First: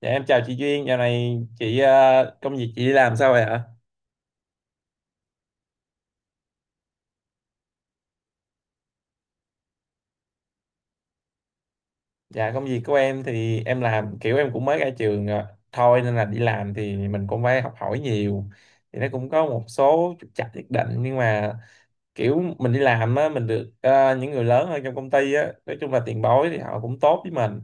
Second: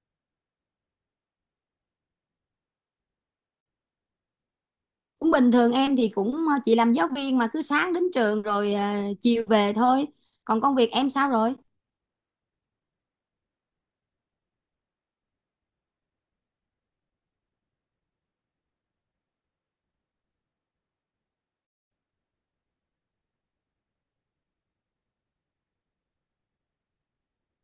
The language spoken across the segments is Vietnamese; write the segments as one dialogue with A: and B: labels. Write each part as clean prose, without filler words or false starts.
A: Dạ em chào chị Duyên, dạo này chị công việc chị đi làm sao vậy ạ?
B: Cũng bình thường em, thì cũng chỉ làm giáo viên mà cứ sáng đến trường rồi chiều về thôi. Còn công việc em sao rồi?
A: Dạ công việc của em thì em làm kiểu em cũng mới ra trường thôi nên là đi làm thì mình cũng phải học hỏi nhiều. Thì nó cũng có một số trục trặc nhất định nhưng mà kiểu mình đi làm á mình được những người lớn hơn trong công ty á, nói chung là tiền bối thì họ cũng tốt với mình,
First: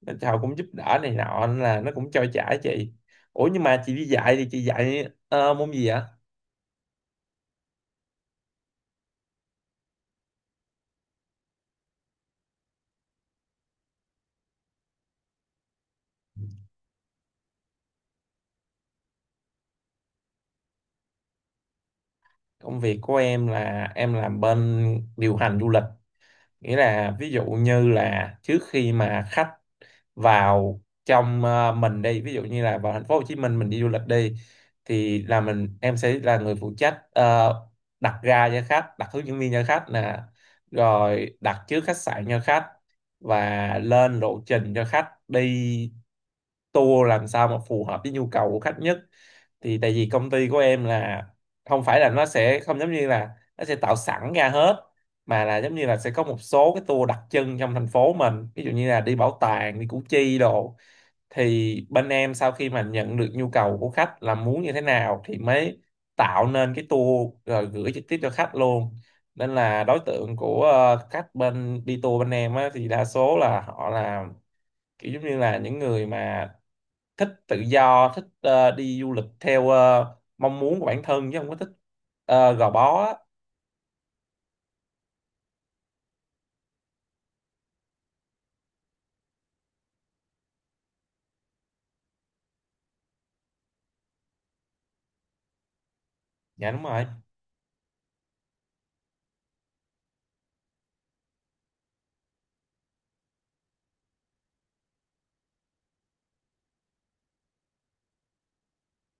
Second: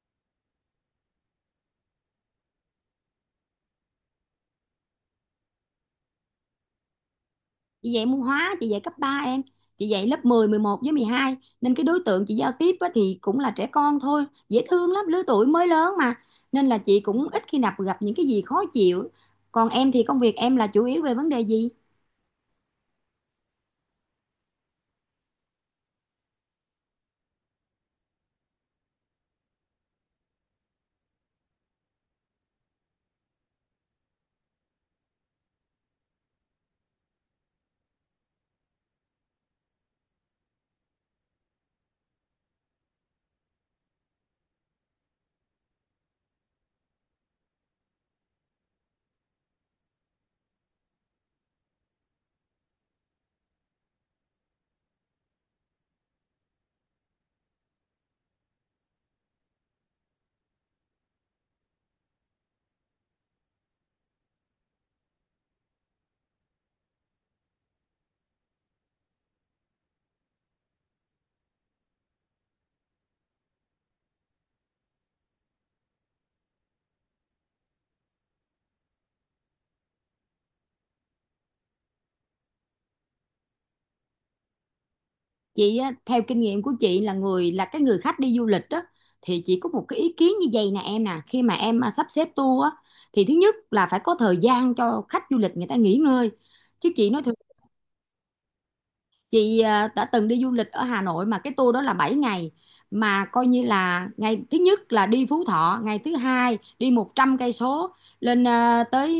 A: nên họ cũng giúp đỡ này nọ nên là nó cũng trôi chảy chị. Ủa nhưng mà chị đi dạy thì chị dạy môn gì ạ?
B: Chị dạy môn hóa, chị dạy cấp 3 em. Chị dạy lớp 10, 11 với 12, nên cái đối tượng chị giao tiếp á, thì cũng là trẻ con thôi, dễ thương lắm, lứa tuổi mới lớn mà, nên là chị cũng ít khi nào gặp những cái gì khó chịu. Còn em thì công việc em là chủ yếu về vấn đề gì?
A: Công việc của em là em làm bên điều hành du lịch, nghĩa là ví dụ như là trước khi mà khách vào trong mình đi, ví dụ như là vào thành phố Hồ Chí Minh mình đi du lịch đi, thì là em sẽ là người phụ trách đặt ga cho khách, đặt hướng dẫn viên cho khách nè, rồi đặt trước khách sạn cho khách và lên lộ trình cho khách đi tour làm sao mà phù hợp với nhu cầu của khách nhất. Thì tại vì công ty của em là không phải là, nó sẽ không giống như là nó sẽ tạo sẵn ra hết, mà là giống như là sẽ có một số cái tour đặc trưng trong thành phố mình, ví dụ như là đi bảo tàng, đi Củ Chi đồ, thì bên em sau khi mà nhận được nhu cầu của khách là muốn như thế nào thì mới tạo nên cái tour rồi gửi trực tiếp cho khách luôn. Nên là đối tượng của khách bên đi tour bên em á, thì đa số là họ là kiểu giống như là những người mà thích tự do, thích đi du lịch theo mong muốn của bản thân chứ không có thích gò bó á.
B: Chị á, theo kinh nghiệm của chị, là người, là cái người khách đi du lịch đó, thì chị có một cái ý kiến như vậy nè em nè. Khi mà em sắp xếp tour á, thì thứ nhất là phải có thời gian cho khách du lịch người ta nghỉ ngơi.
A: Dạ đúng
B: Chứ
A: rồi.
B: chị nói, đã từng đi du lịch ở Hà Nội mà cái tour đó là 7 ngày, mà coi như là ngày thứ nhất là đi Phú Thọ, ngày thứ hai đi 100 cây số lên tới,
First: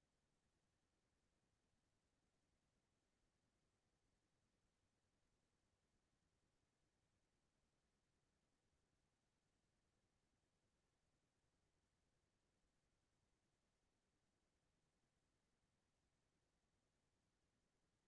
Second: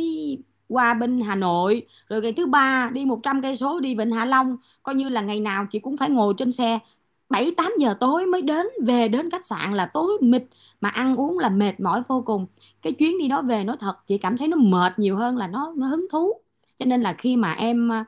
B: qua bên Hà Nội, rồi ngày thứ ba đi 100 cây số đi Vịnh Hạ Long. Coi như là ngày nào chị cũng phải ngồi trên xe, 7 8 giờ tối mới đến, về đến khách sạn là tối mịt, mà ăn uống là mệt mỏi vô cùng. Cái chuyến đi đó về nói thật chị cảm thấy nó mệt nhiều hơn là nó hứng thú. Cho nên là khi mà em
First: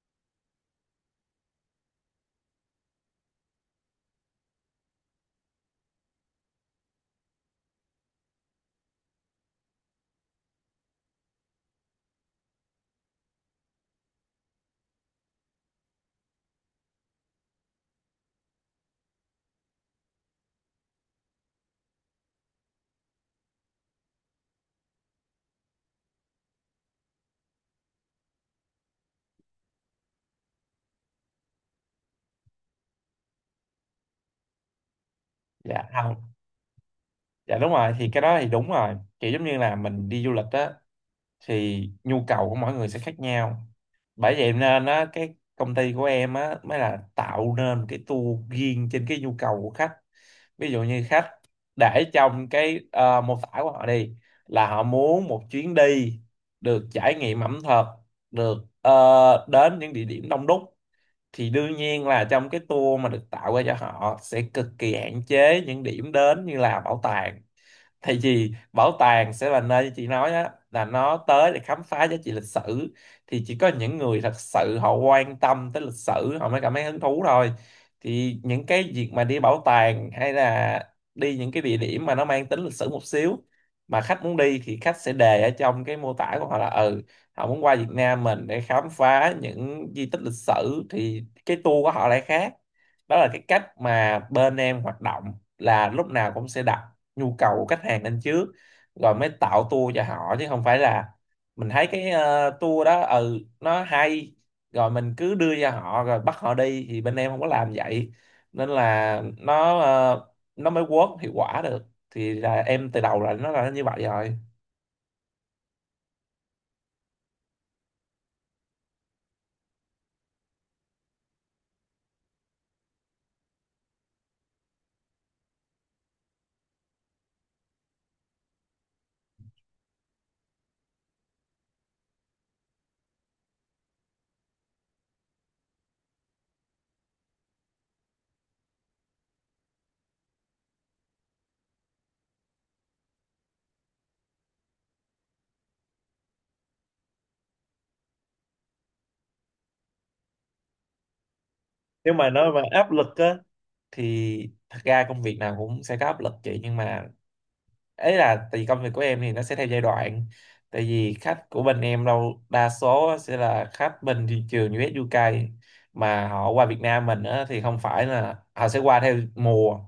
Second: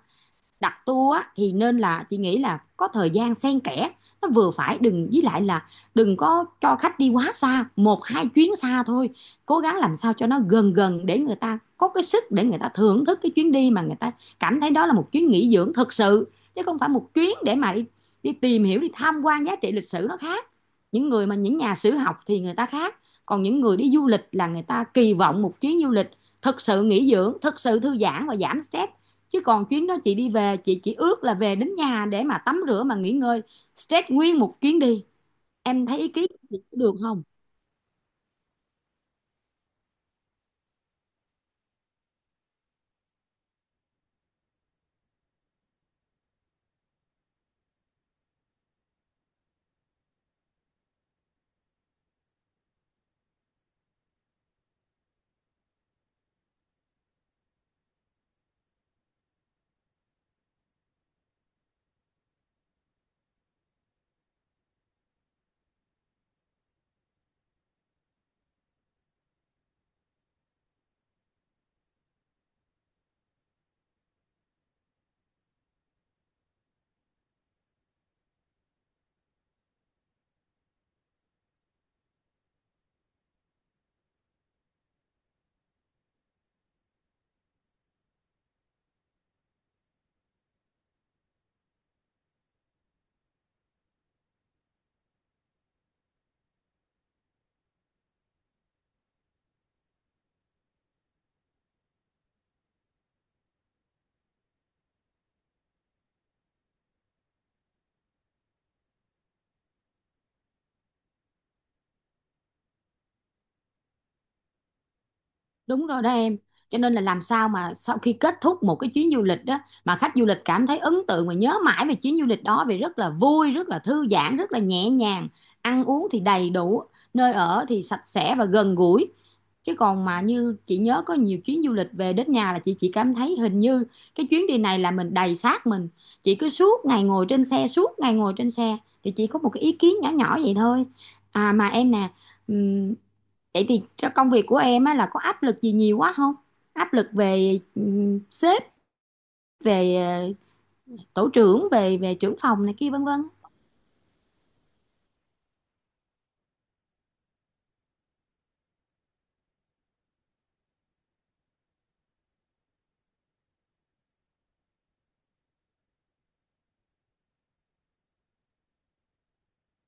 B: đặt tour á, thì nên, là chị nghĩ là có thời gian xen kẽ, nó vừa phải, đừng với lại là đừng có cho khách đi quá xa, một hai chuyến xa thôi, cố gắng làm sao cho nó gần gần để người ta có cái sức để người ta thưởng thức cái chuyến đi, mà người ta cảm thấy đó là một chuyến nghỉ dưỡng thực sự, chứ không phải một chuyến để mà đi tìm hiểu, đi tham quan giá trị lịch sử nó khác. Những người mà những nhà sử học thì người ta khác, còn những người đi du lịch là người ta kỳ vọng một chuyến du lịch thực sự nghỉ dưỡng, thực sự thư giãn và giảm stress. Chứ còn chuyến đó chị đi về, chị chỉ ước là về đến nhà để mà tắm rửa mà nghỉ ngơi, stress nguyên một chuyến đi. Em
A: Dạ.
B: thấy ý kiến chị được không?
A: Dạ đúng rồi, thì cái đó thì đúng rồi. Kiểu giống như là mình đi du lịch á thì nhu cầu của mỗi người sẽ khác nhau. Bởi vậy nên á cái công ty của em á mới là tạo nên một cái tour riêng trên cái nhu cầu của khách. Ví dụ như khách để trong cái mô tả của họ đi là họ muốn một chuyến đi được trải nghiệm ẩm thực, được đến những địa điểm đông đúc, thì đương nhiên là trong cái tour mà được tạo ra cho họ sẽ cực kỳ hạn chế những điểm đến như là bảo tàng, tại vì bảo tàng sẽ là nơi như chị nói á, là nó tới để khám phá giá trị lịch sử thì chỉ có những người thật sự họ quan tâm tới lịch sử họ mới cảm thấy hứng thú thôi. Thì những cái việc mà đi bảo tàng hay là đi những cái địa điểm mà nó mang tính lịch sử một xíu mà khách muốn đi thì khách sẽ đề ở trong cái mô tả của họ là ừ, họ muốn qua Việt Nam mình để khám phá những di tích lịch sử thì cái tour của họ lại khác. Đó là cái cách mà bên em hoạt động, là lúc nào cũng sẽ đặt nhu cầu của khách hàng lên trước rồi mới tạo tour cho họ, chứ không phải là mình thấy cái tour đó ừ nó hay rồi mình cứ đưa cho họ rồi bắt họ đi, thì bên em không có làm vậy. Nên là nó nó mới work hiệu quả được. Thì là em từ đầu là nó là như vậy rồi.
B: Đúng rồi đó em. Cho nên là làm sao mà sau khi kết thúc một cái chuyến du lịch đó mà khách du lịch cảm thấy ấn tượng và nhớ mãi về chuyến du lịch đó, vì rất là vui, rất là thư giãn, rất là nhẹ nhàng, ăn uống thì đầy đủ, nơi ở thì sạch sẽ và gần gũi. Chứ còn mà như chị nhớ, có nhiều chuyến du lịch về đến nhà là chị chỉ cảm thấy hình như cái chuyến đi này là mình đầy xác mình. Chị cứ suốt ngày ngồi trên xe, suốt ngày ngồi trên xe. Thì chỉ có một cái ý kiến nhỏ nhỏ vậy thôi. À mà em nè, vậy thì trong công việc của em á, là có áp lực gì nhiều quá không? Áp lực về sếp, về ờ, tổ trưởng, về
A: Nếu
B: về
A: mà
B: trưởng
A: nói mà
B: phòng này kia
A: áp
B: vân
A: lực
B: vân.
A: á thì thật ra công việc nào cũng sẽ có áp lực chị, nhưng mà ấy là tại vì công việc của em thì nó sẽ theo giai đoạn. Tại vì khách của bên em đâu đa số sẽ là khách bên thị trường US UK, mà họ qua Việt Nam mình á, thì không phải là họ sẽ qua theo mùa,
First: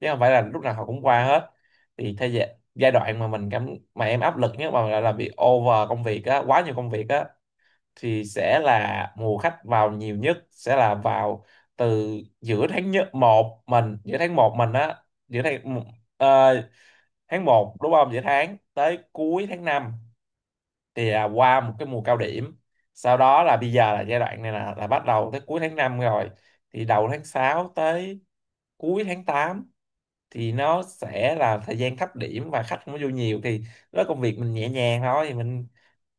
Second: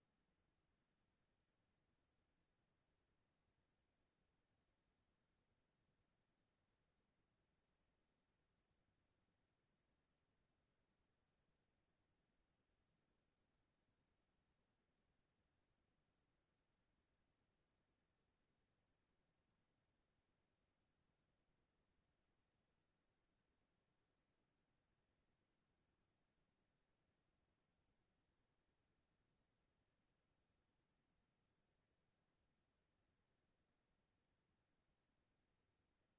A: chứ không phải là lúc nào họ cũng qua hết. Thì theo giai đoạn mà mình cảm, mà em áp lực nhất mà gọi là bị over công việc á, quá nhiều công việc á, thì sẽ là mùa khách vào nhiều nhất sẽ là vào từ giữa tháng nhất một mình giữa tháng một mình á, giữa tháng uh, tháng một đúng không, giữa tháng tới cuối tháng 5 thì qua một cái mùa cao điểm. Sau đó là bây giờ là giai đoạn này là bắt đầu tới cuối tháng 5 rồi, thì đầu tháng 6 tới cuối tháng 8 thì nó sẽ là thời gian thấp điểm và khách không có vô nhiều, thì đó công việc mình nhẹ nhàng thôi thì mình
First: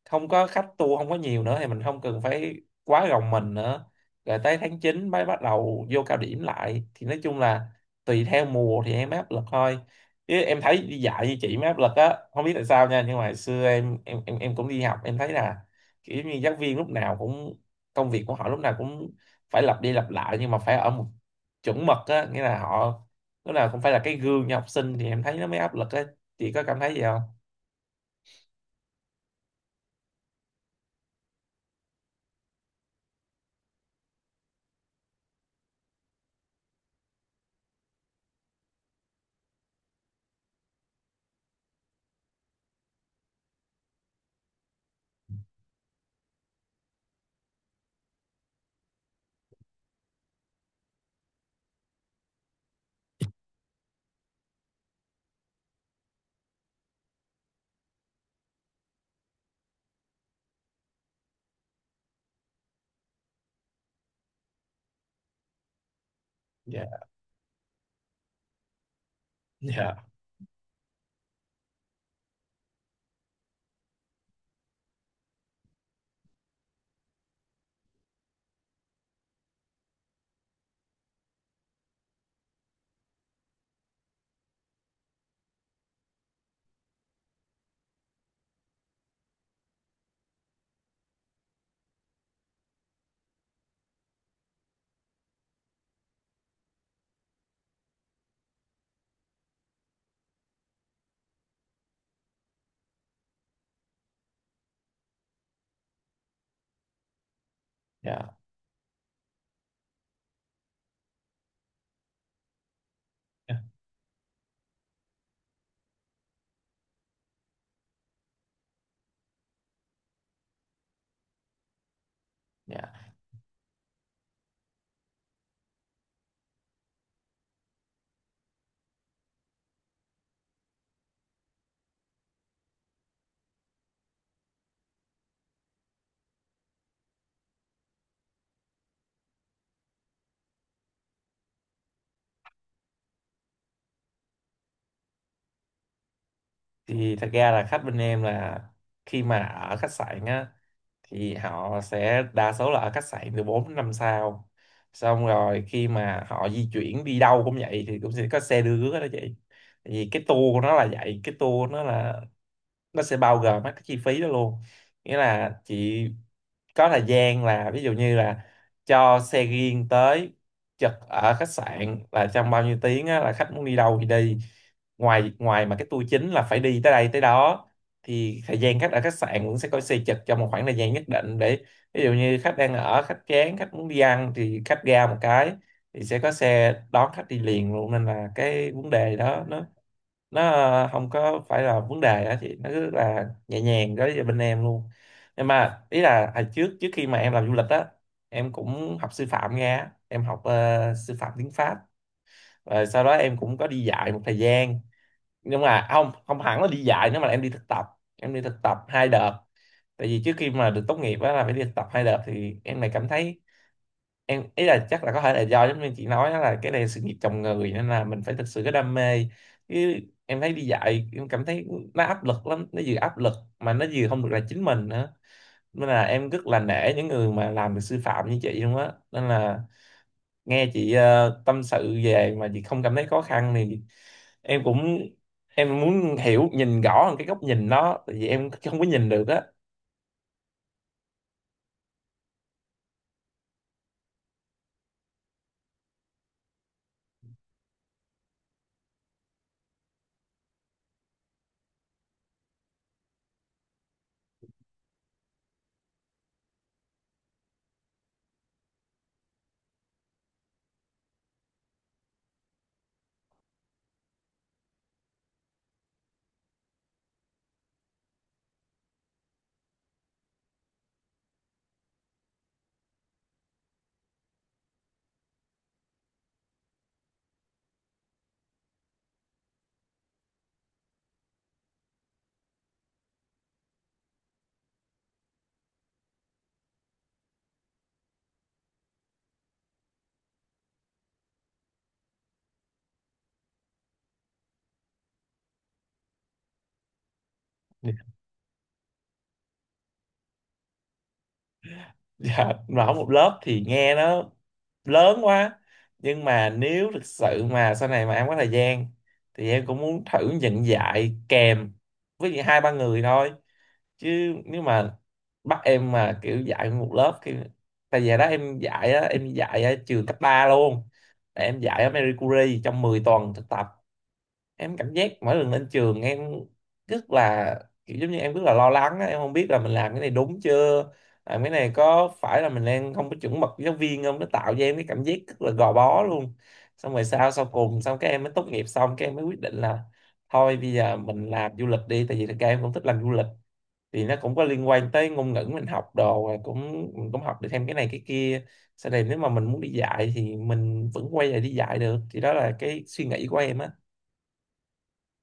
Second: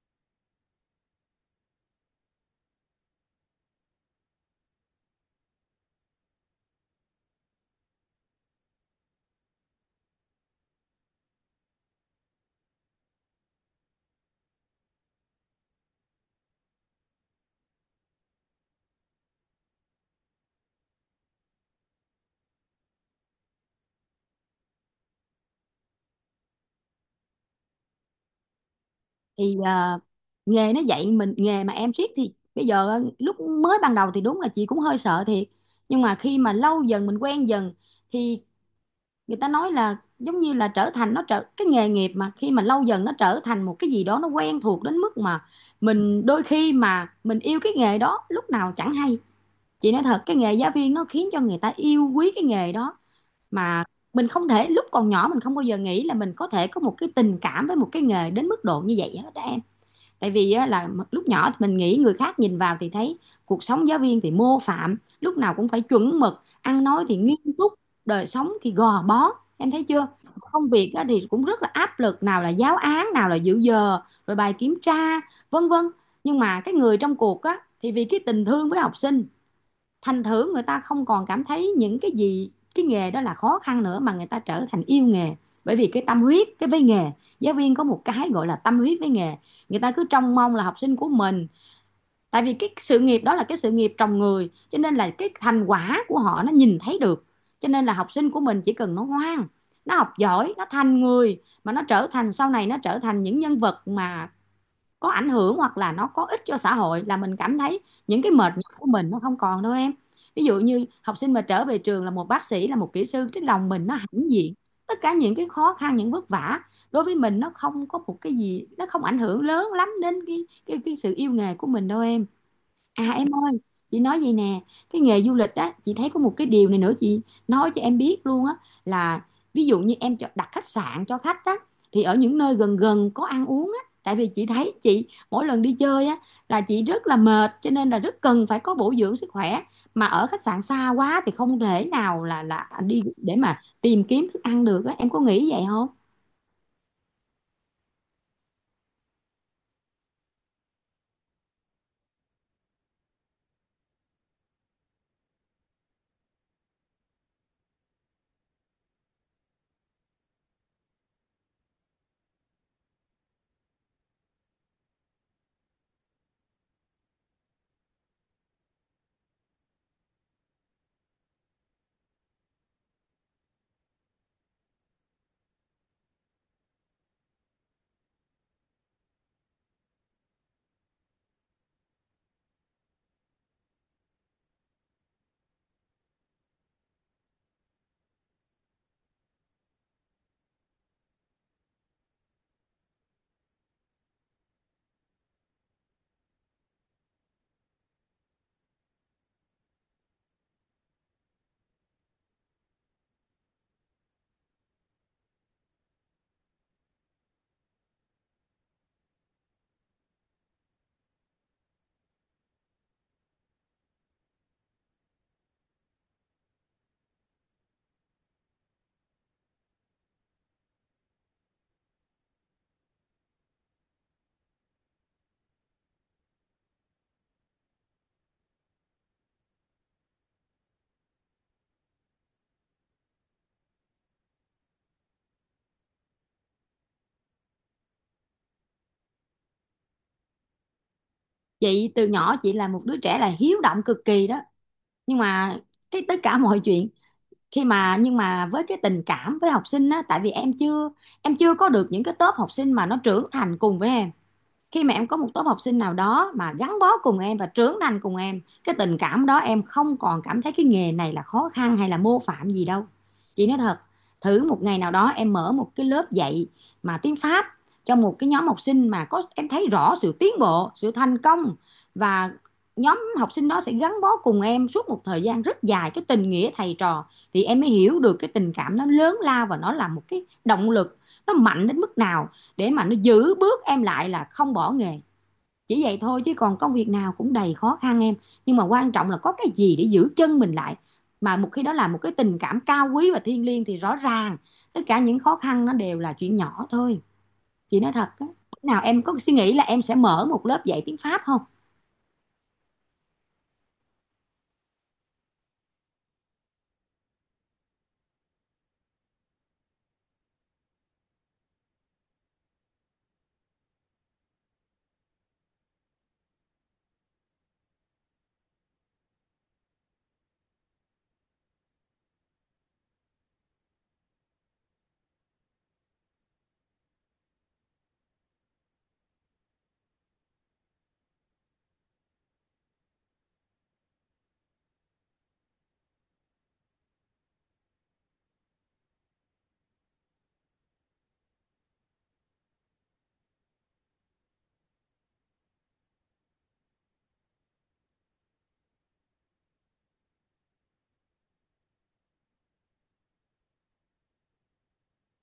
A: không có khách, tour không có nhiều nữa thì mình không cần phải quá gồng mình nữa. Rồi tới tháng 9 mới bắt đầu vô cao điểm lại, thì nói chung là tùy theo mùa thì em mới áp lực thôi. Chứ em thấy đi dạy như chị mới áp lực á, không biết tại sao nha, nhưng mà hồi xưa em cũng đi học em thấy là kiểu như giáo viên lúc nào cũng, công việc của họ lúc nào cũng phải lặp đi lặp lại nhưng mà phải ở một chuẩn mực á, nghĩa là họ lúc nào cũng phải là cái gương cho học sinh thì em thấy nó mới áp lực á. Chị có cảm thấy gì không?
B: Thì nghề nó dạy mình nghề mà em, riết thì bây giờ lúc mới ban đầu thì đúng là chị cũng hơi sợ thiệt. Nhưng mà khi mà lâu dần mình quen dần, thì người ta nói là giống như là trở thành, nó trở cái nghề nghiệp mà, khi mà lâu dần nó trở thành một cái gì đó nó quen thuộc đến mức mà mình đôi khi mà mình yêu cái nghề đó lúc nào chẳng hay. Chị nói thật, cái nghề giáo viên nó khiến cho người ta yêu quý cái nghề đó, mà mình không thể, lúc còn nhỏ mình không bao giờ nghĩ là mình có thể có một cái tình cảm với một cái nghề đến mức độ như vậy hết đó em. Tại vì á, là lúc nhỏ thì mình nghĩ người khác nhìn vào thì thấy cuộc sống giáo viên thì mô phạm, lúc nào cũng phải chuẩn mực,
A: Dạ.
B: ăn nói thì nghiêm túc, đời sống thì gò bó, em thấy
A: Dạ.
B: chưa. Công việc á, thì cũng rất là áp lực, nào là giáo án, nào là dự giờ, rồi bài kiểm tra, vân vân. Nhưng mà cái người trong cuộc á thì vì cái tình thương với học sinh, thành thử người ta không còn cảm thấy những cái gì cái nghề đó là khó khăn nữa, mà người ta trở thành yêu nghề. Bởi vì cái tâm huyết với nghề, giáo viên có một cái gọi là tâm huyết với nghề. Người ta cứ trông mong là học sinh của mình, tại vì cái sự nghiệp đó là cái sự nghiệp trồng người, cho nên là cái thành quả của họ nó nhìn thấy được. Cho nên là học sinh của mình chỉ cần nó ngoan, nó học giỏi, nó thành người, mà nó trở thành sau này, nó trở thành những nhân vật mà có ảnh hưởng, hoặc là nó có ích cho xã hội, là mình cảm thấy những cái
A: Dạ.
B: mệt nhọc của mình nó không còn đâu em. Ví dụ như học sinh mà trở về trường là một bác sĩ, là một kỹ sư, cái lòng mình nó hãnh diện. Tất cả những cái khó khăn, những vất vả đối với mình nó không có một cái gì, nó không ảnh hưởng lớn lắm đến cái sự yêu nghề của mình đâu em.
A: Dạ
B: À em ơi, chị nói gì nè, cái nghề du lịch á, chị thấy có một cái điều này nữa chị nói cho em biết luôn á, là ví dụ như em cho- đặt khách sạn cho khách á, thì ở những nơi gần gần có ăn uống á, tại vì chị thấy chị mỗi lần đi chơi á là chị rất là mệt, cho nên là rất cần phải có bổ dưỡng sức khỏe. Mà ở khách sạn xa quá thì không thể nào là đi để mà tìm kiếm thức ăn được á, em có nghĩ vậy không?
A: thì thật ra là khách bên em là khi mà ở khách sạn á thì họ sẽ đa số là ở khách sạn từ 4 đến 5 sao, xong rồi khi mà họ di chuyển đi đâu cũng vậy thì cũng sẽ có xe đưa đó chị. Tại vì cái tour của nó là vậy, cái tour nó là nó sẽ bao gồm hết cái chi phí đó luôn. Nghĩa là chị có thời gian là, ví dụ như là cho xe riêng tới chật ở khách sạn là trong bao nhiêu tiếng á, là khách muốn đi đâu thì đi, ngoài ngoài mà cái tour chính là phải đi tới đây tới đó, thì thời gian khách ở khách sạn cũng sẽ có xây chật trong một khoảng thời gian nhất định để ví dụ như khách đang ở khách chán khách muốn đi ăn thì khách ra một cái thì sẽ có xe đón khách đi liền luôn. Nên là cái vấn đề đó nó không có phải là vấn đề đó chị, nó rất là nhẹ nhàng đối với bên em luôn. Nhưng mà ý là hồi trước trước khi mà em làm du lịch á, em cũng học sư phạm ra, em học sư phạm tiếng Pháp, rồi sau đó em cũng có đi dạy một thời gian, nhưng mà không không hẳn là đi dạy nữa mà là em đi thực tập. Em đi thực tập hai đợt, tại vì trước khi mà được tốt nghiệp á là phải đi thực tập hai đợt, thì em lại cảm thấy em ý là chắc là có thể là do giống như chị nói á, là cái này là sự nghiệp chồng người nên là mình phải thực sự có đam mê, chứ em thấy đi dạy em cảm thấy nó áp lực lắm, nó vừa áp lực mà nó vừa không được là chính mình nữa. Nên là em rất là nể những người mà làm được sư phạm như chị luôn á, nên là nghe chị tâm sự về mà chị không cảm thấy khó khăn thì em cũng, em muốn hiểu nhìn rõ hơn cái góc nhìn nó, tại vì em không có nhìn được á.
B: Chị từ nhỏ chị là một đứa trẻ là hiếu động cực kỳ đó, nhưng mà cái tất cả mọi chuyện khi mà, nhưng mà với cái tình cảm với học sinh á, tại vì em chưa, em chưa có được những cái tốp học sinh mà nó trưởng thành cùng với em. Khi mà em có một tốp học sinh nào đó mà gắn bó cùng em và trưởng thành cùng em, cái tình cảm đó em không còn cảm thấy cái nghề này là khó khăn hay là mô phạm gì đâu, chị nói thật. Thử một ngày nào đó em mở một cái lớp dạy mà tiếng Pháp, cho một cái nhóm học sinh mà có em thấy rõ sự tiến bộ, sự thành công, và nhóm học sinh đó sẽ gắn bó cùng em suốt một thời gian rất dài, cái tình nghĩa thầy trò, thì em mới hiểu được cái tình cảm nó lớn lao và nó là một cái động lực, nó mạnh đến mức nào, để mà nó giữ bước em lại là không bỏ nghề. Chỉ vậy thôi, chứ còn công việc nào cũng đầy khó khăn em, nhưng mà quan trọng là có cái gì để giữ chân mình lại. Mà một khi đó là một cái tình cảm cao quý và thiêng liêng thì rõ ràng tất cả những khó khăn nó đều là chuyện nhỏ thôi, chị nói thật á. Nào, em có suy nghĩ là em sẽ mở một lớp dạy tiếng Pháp không?
A: Dạ mà học một lớp thì nghe nó lớn quá, nhưng mà nếu thực sự mà sau này mà em có thời gian thì em cũng muốn thử nhận dạy kèm với những hai ba người thôi, chứ nếu mà bắt em mà kiểu dạy một lớp thì, tại vì đó em dạy á, em dạy ở trường cấp 3 luôn. Tại em dạy ở Marie Curie trong 10 tuần thực tập, em cảm giác mỗi lần lên trường em rất là, kiểu giống như em rất là lo lắng á, em không biết là mình làm cái này đúng chưa, làm cái này có phải là mình đang không có chuẩn mực với giáo viên không, nó tạo cho em cái cảm giác rất là gò bó luôn. Xong rồi sao sau cùng xong các em mới tốt nghiệp xong các em mới quyết định là thôi bây giờ mình làm du lịch đi, tại vì thực ra em cũng thích làm du lịch, thì nó cũng có liên quan tới ngôn ngữ mình học đồ, rồi cũng mình cũng học được thêm cái này cái kia, sau này nếu mà mình muốn đi dạy thì mình vẫn quay lại đi dạy được, thì đó là cái suy nghĩ của em á.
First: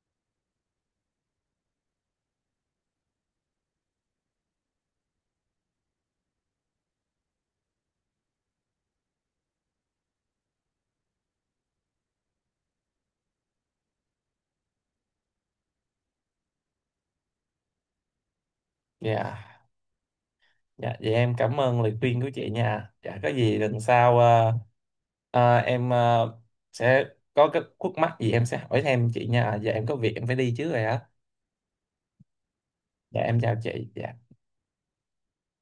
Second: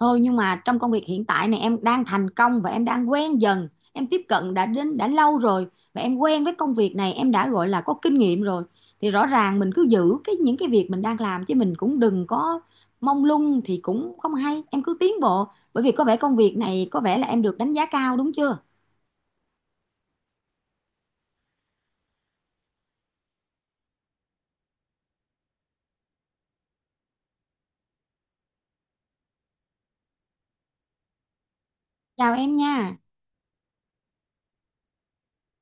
B: Ừ, nhưng mà trong công việc hiện tại này em đang thành công và em đang quen dần, em tiếp cận đã đến đã lâu rồi, và em quen với công việc này, em đã gọi là có kinh nghiệm rồi, thì rõ ràng mình cứ giữ cái những cái việc mình đang làm, chứ mình cũng đừng có mông lung thì cũng không hay. Em cứ tiến bộ, bởi vì có vẻ công việc này có vẻ là em được đánh giá cao, đúng chưa?
A: Dạ. Dạ, vậy em cảm ơn lời khuyên của chị nha. Dạ, có gì lần sau ờ, em ờ, sẽ có cái khúc mắc gì em sẽ hỏi thêm chị nha. Giờ em có việc em phải đi trước rồi á.
B: Chào em nha.
A: Dạ, em chào chị. Dạ.